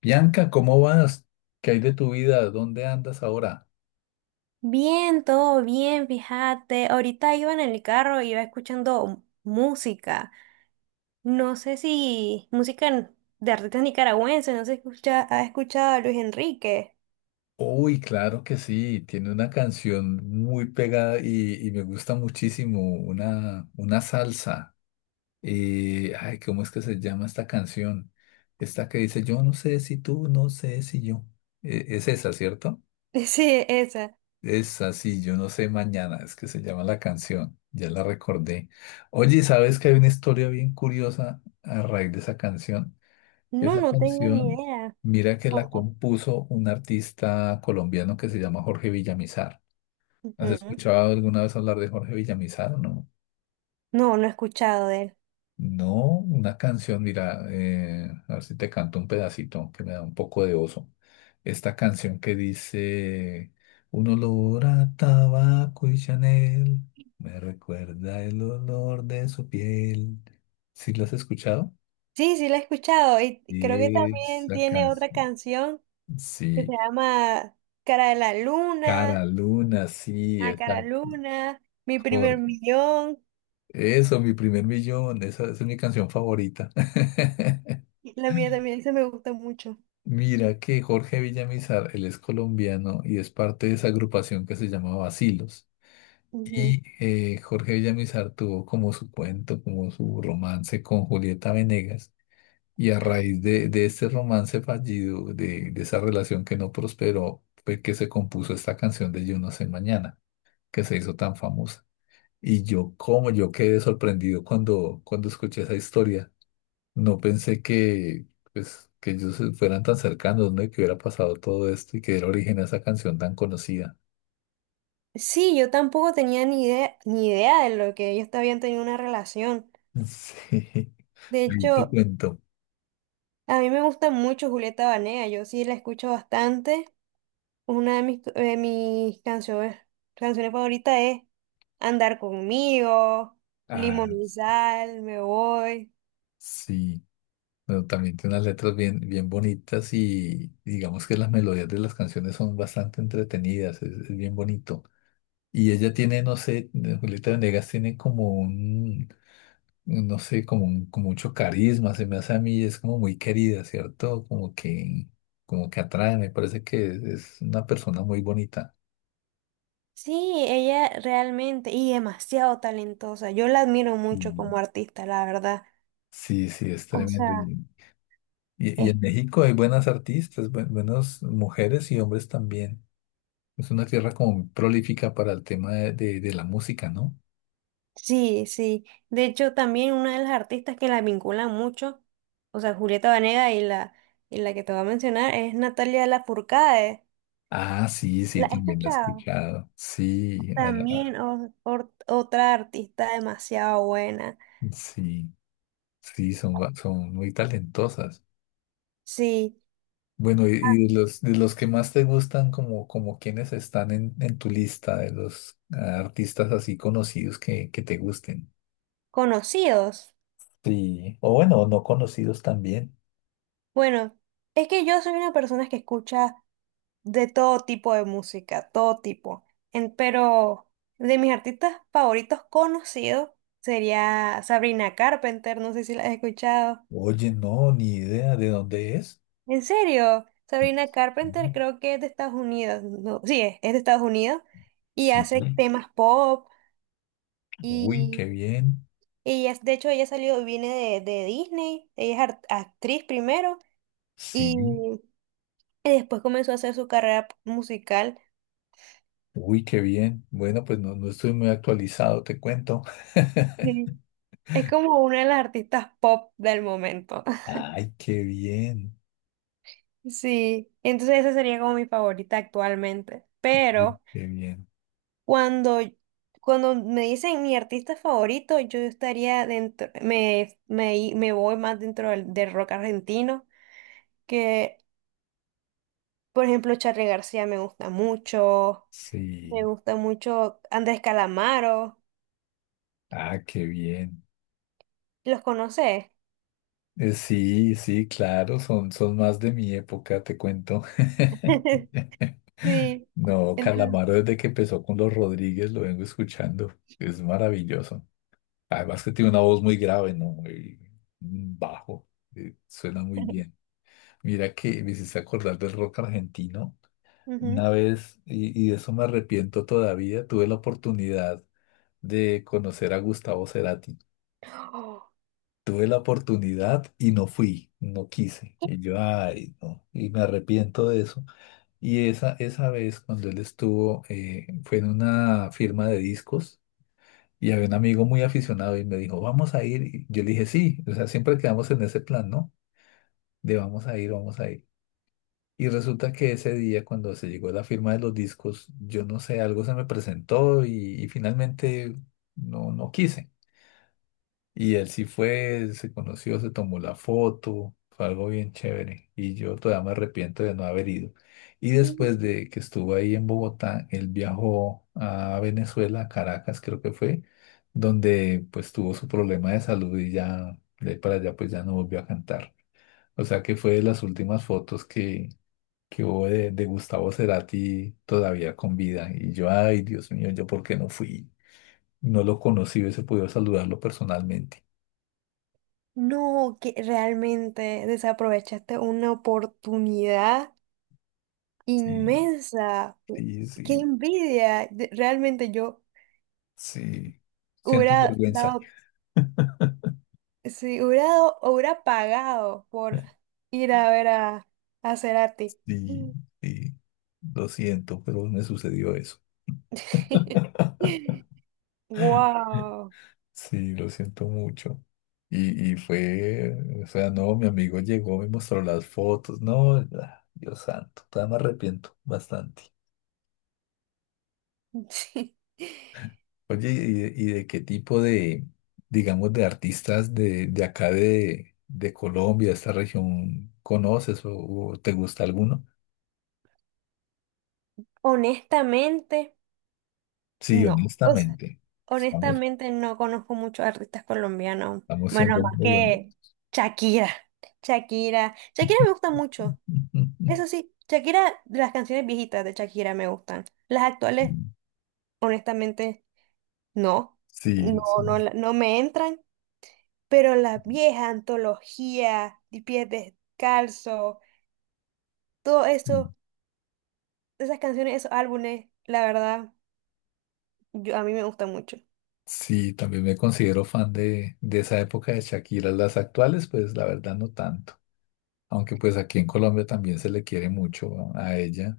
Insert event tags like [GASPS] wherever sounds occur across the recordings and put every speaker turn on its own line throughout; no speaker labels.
Bianca, ¿cómo vas? ¿Qué hay de tu vida? ¿Dónde andas ahora?
Bien, todo bien, fíjate. Ahorita iba en el carro, iba escuchando música. No sé si música en- de artistas nicaragüenses, no sé si escucha, ha escuchado a Luis Enrique.
Uy, claro que sí, tiene una canción muy pegada y me gusta muchísimo, una salsa. ¿Cómo es que se llama esta canción? Esta que dice, yo no sé si tú, no sé si yo. Es esa, ¿cierto?
[LAUGHS] Sí, esa.
Es así, yo no sé mañana, es que se llama la canción, ya la recordé. Oye, ¿sabes que hay una historia bien curiosa a raíz de esa canción?
No,
Esa
no tengo ni
canción,
idea.
mira que la
Ojo.
compuso un artista colombiano que se llama Jorge Villamizar. ¿Has
Ujú.
escuchado alguna vez hablar de Jorge Villamizar o no?
No he escuchado de él.
No, una canción, mira, a ver si te canto un pedacito que me da un poco de oso. Esta canción que dice, un olor a tabaco y Chanel me recuerda el olor de su piel. ¿Sí lo has escuchado?
Sí, la he escuchado. Y creo que
Y
también
esa
tiene otra
canción,
canción que se
sí.
llama Cara de la
Cara,
Luna,
Luna, sí,
a
es la
Cara Luna, Mi Primer
mejor.
Millón.
Eso, mi primer millón, esa es mi canción favorita. [LAUGHS]
La mía también, esa me gusta mucho.
Mira que Jorge Villamizar, él es colombiano y es parte de esa agrupación que se llamaba Bacilos.
Ujú.
Y Jorge Villamizar tuvo como su cuento, como su romance con Julieta Venegas. Y a raíz de este romance fallido, de esa relación que no prosperó, fue que se compuso esta canción de Yo no sé mañana, que se hizo tan famosa. Y yo, como yo quedé sorprendido cuando escuché esa historia. No pensé que, pues, que ellos se fueran tan cercanos, ¿no? Y que hubiera pasado todo esto y que era origen a esa canción tan conocida.
Sí, yo tampoco tenía ni idea, ni idea de lo que ellos te habían tenido una relación.
Sí, [LAUGHS]
De
ahí te
hecho,
cuento.
a mí me gusta mucho Julieta Banea, yo sí la escucho bastante. Una de mis canciones, canciones favoritas es Andar conmigo, Limón
Ah,
y Sal, Me Voy.
sí. Bueno, también tiene unas letras bien, bien bonitas y digamos que las melodías de las canciones son bastante entretenidas, es bien bonito. Y ella tiene, no sé, Julieta Venegas tiene como un, no sé, con mucho carisma, se me hace a mí, es como muy querida, ¿cierto? Como que atrae, me parece que es una persona muy bonita.
Sí, ella realmente y demasiado talentosa. Yo la admiro mucho
Mm.
como artista, la verdad.
Sí, sí, es
O
tremendo.
sea,
Y, y
es
en México hay buenas artistas, buenas mujeres y hombres también. Es una tierra como prolífica para el tema de, de la música, ¿no?
Sí, sí. De hecho, también una de las artistas que la vinculan mucho, o sea, Julieta Venegas y la que te voy a mencionar es Natalia Lafourcade.
Ah, sí,
¿La
sí,
he
también la he
escuchado?
escuchado. Sí,
También
a-
otra artista demasiado buena.
sí, sí, son, son muy talentosas.
Sí,
Bueno, y de los que más te gustan, como, como quienes están en tu lista, de los artistas así conocidos que te gusten.
conocidos.
Sí. O bueno, no conocidos también.
Bueno, es que yo soy una persona que escucha de todo tipo de música, todo tipo. Pero de mis artistas favoritos conocidos sería Sabrina Carpenter, no sé si la has escuchado.
Oye, no, ni idea de dónde es.
¿En serio? Sabrina Carpenter
Ujú.
creo que es de Estados Unidos. No, sí, es de Estados Unidos y
Sí.
hace temas pop
Uy, qué
y,
bien.
ella de hecho ella salió, viene de Disney, ella es actriz primero y,
Sí.
y después comenzó a hacer su carrera musical.
Uy, qué bien. Bueno, pues no, no estoy muy actualizado, te cuento.
Sí. Es como una de las artistas pop del momento.
[LAUGHS]
[LAUGHS]
Ay, qué bien.
Sí, entonces esa sería como mi favorita actualmente,
Uy,
pero...
qué bien.
Cuando, cuando me dicen mi artista favorito, yo estaría dentro, me voy más dentro del, del rock argentino, que por ejemplo Charly García me
Sí.
gusta mucho Andrés Calamaro,
Ah, qué bien.
¿los conoces?
Sí, sí, claro, son, son más de mi época, te cuento.
[LAUGHS]
[LAUGHS]
Sí,
No,
entonces,
Calamaro desde que empezó con los Rodríguez lo vengo escuchando. Es maravilloso. Además que tiene una voz muy grave, ¿no? Y un bajo. Suena muy bien. Mira que me hiciste acordar del rock argentino.
ujú.
Una vez, y de eso me arrepiento todavía, tuve la oportunidad de conocer a Gustavo Cerati.
[GASPS] Oh,
Tuve la oportunidad y no fui, no quise. Y yo, ay, no, y me arrepiento de eso. Y esa vez cuando él estuvo, fue en una firma de discos y había un amigo muy aficionado y me dijo, vamos a ir. Y yo le dije, sí, o sea, siempre quedamos en ese plan, ¿no? De vamos a ir, vamos a ir. Y resulta que ese día cuando se llegó la firma de los discos, yo no sé, algo se me presentó y finalmente no, no quise. Y él sí fue, se conoció, se tomó la foto, fue algo bien chévere. Y yo todavía me arrepiento de no haber ido. Y
y-
después de que estuvo ahí en Bogotá, él viajó a Venezuela, a Caracas creo que fue, donde pues tuvo su problema de salud y ya de ahí para allá pues ya no volvió a cantar. O sea que fue de las últimas fotos que hubo de Gustavo Cerati todavía con vida. Y yo, ay, Dios mío, ¿yo por qué no fui? No lo conocí, hubiese podido saludarlo personalmente.
no, que realmente desaprovechaste una oportunidad
Sí.
inmensa.
Sí,
Qué
sí,
envidia. Realmente yo
sí. Siento
hubiera
vergüenza.
dado,
[LAUGHS]
sí, hubiera dado, hubiera pagado por ir a ver a Cerati.
Sí, sí. Lo siento, pero me sucedió eso.
[LAUGHS]
[LAUGHS]
Wow.
Sí, lo siento mucho. Y fue, o sea, no, mi amigo llegó, me mostró las fotos. No, ah, Dios santo, todavía me arrepiento bastante.
Sí.
Oye, ¿ y de qué tipo de, digamos, de artistas de acá de Colombia, esta región, conoces o te gusta alguno?
Honestamente,
Sí,
no. O sea,
honestamente, estamos
honestamente no conozco muchos artistas colombianos.
Estamos
Bueno,
siendo
más
muy
que
honestos.
Shakira. Shakira. Shakira me gusta mucho. Eso
[LAUGHS]
sí, Shakira, las canciones viejitas de Shakira me gustan. Las actuales, honestamente. No,
Sí,
no,
sí, sí.
no me entran, pero la vieja antología, de pies descalzo, todo
Sí,
eso, esas canciones, esos álbumes, la verdad, yo, a mí me gustan mucho.
Sí, también me considero fan de esa época de Shakira. Las actuales, pues la verdad no tanto. Aunque pues aquí en Colombia también se le quiere mucho a ella.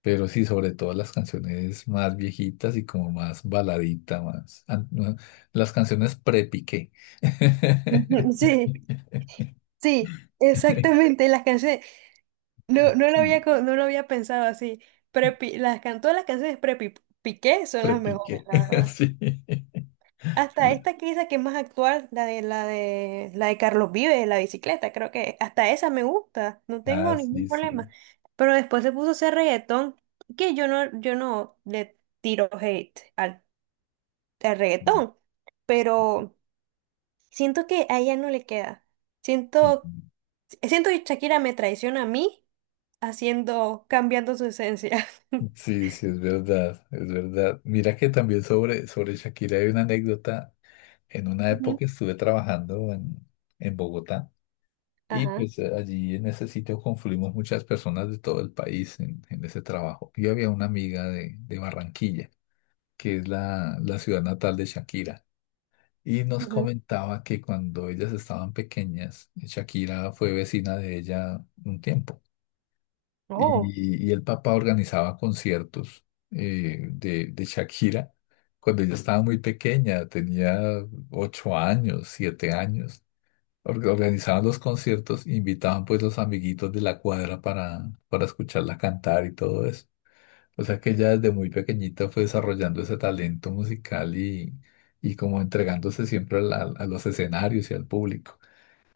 Pero sí, sobre todo las canciones más viejitas y como más baladita, más... an- no, Las canciones pre-Piqué. [LAUGHS]
Ujú, sí, sí, exactamente, las canciones, no, no lo había,
Sí,
no lo había pensado así, pero todas las canciones de Piqué son las mejores,
Pre-Piqué,
la
[LAUGHS]
verdad.
sí.
Hasta esta que dice que es más actual, la de Carlos Vives, la bicicleta, creo que hasta esa me gusta, no tengo
Ah,
ningún
sí, sí.
problema. Pero después se puso a hacer reggaetón, que yo no, yo no le tiro hate al, al reggaetón, pero siento que a ella no le queda.
Sí.
Siento, siento que Shakira me traiciona a mí haciendo, cambiando su esencia. [LAUGHS]
Sí, sí, es verdad, es verdad. Mira que también sobre, sobre Shakira hay una anécdota. En una
Ujú.
época estuve trabajando en Bogotá y
Ajá.
pues allí en ese sitio confluimos muchas personas de todo el país en ese trabajo. Y había una amiga de Barranquilla, que es la, la ciudad natal de Shakira, y nos
Ujú.
comentaba que cuando ellas estaban pequeñas, Shakira fue vecina de ella un tiempo.
Oh.
Y, y el papá organizaba conciertos de Shakira cuando ella estaba muy pequeña, tenía 8 años, 7 años. Organizaban los conciertos, invitaban pues los amiguitos de la cuadra para escucharla cantar y todo eso. O sea que ella desde muy pequeñita fue desarrollando ese talento musical y como entregándose siempre a los escenarios y al público.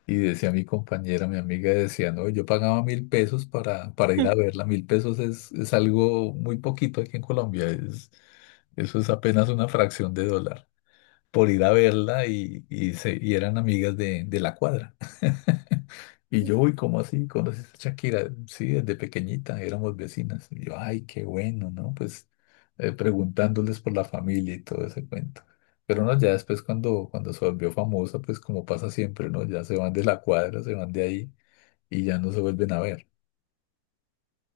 Y decía mi compañera, mi amiga, decía, no, yo pagaba 1.000 pesos para ir a verla. 1.000 pesos es algo muy poquito aquí en Colombia. Es, eso es apenas una fracción de dólar por ir a verla y y eran amigas de la cuadra. [LAUGHS] Y yo, uy, ¿cómo así? ¿Conoces a Shakira? Sí, desde pequeñita, éramos vecinas. Y yo, ay, qué bueno, ¿no? Pues preguntándoles por la familia y todo ese cuento. Pero no, ya después cuando, cuando se volvió famosa, pues como pasa siempre, ¿no? Ya se van de la cuadra, se van de ahí y ya no se vuelven a ver.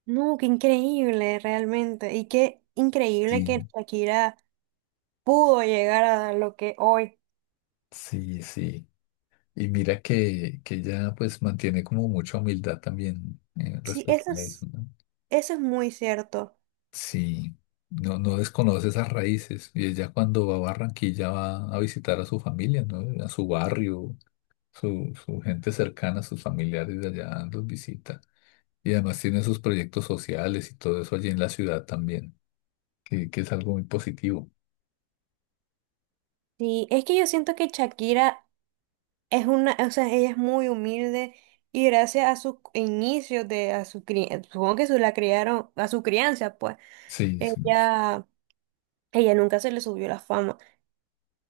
No, qué increíble realmente. Y qué increíble
Sí,
que Shakira pudo llegar a lo que hoy.
sí, sí. Y mira que ella pues mantiene como mucha humildad también
Sí,
respecto a eso, ¿no?
eso es muy cierto.
Sí, no, no desconoce esas raíces. Y ella cuando va a Barranquilla va a visitar a su familia, ¿no? A su barrio, su gente cercana, sus familiares de allá los visita. Y además tiene sus proyectos sociales y todo eso allí en la ciudad también, que es algo muy positivo.
Sí, es que yo siento que Shakira es una, o sea, ella es muy humilde y gracias a sus inicios de, a su crianza, supongo que su la criaron, a su crianza, pues,
Sí, sí,
ella, ella nunca se le subió la fama.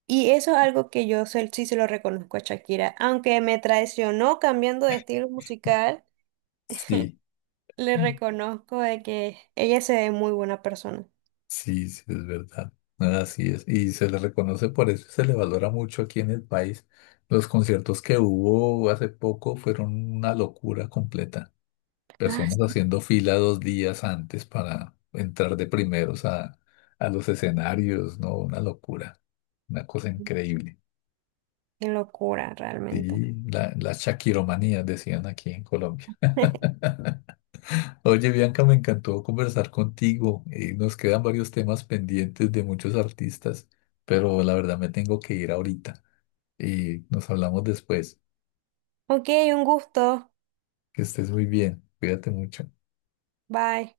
Y eso es algo que yo sí se lo reconozco a Shakira, aunque me traicionó cambiando de estilo musical.
sí,
Le reconozco de que ella se ve muy buena persona.
sí, sí, es verdad. Así es. Y se le reconoce por eso, se le valora mucho aquí en el país. Los conciertos que hubo hace poco fueron una locura completa.
Ah,
Personas
sí,
haciendo fila 2 días antes para entrar de primeros a los escenarios, ¿no? Una locura, una cosa increíble.
qué locura, realmente.
Y la shakiromanía, decían aquí en Colombia.
[LAUGHS]
[LAUGHS] Oye, Bianca, me encantó conversar contigo. Nos quedan varios temas pendientes de muchos artistas, pero la verdad me tengo que ir ahorita. Y nos hablamos después.
Ok, un gusto.
Que estés muy bien. Cuídate mucho.
Bye.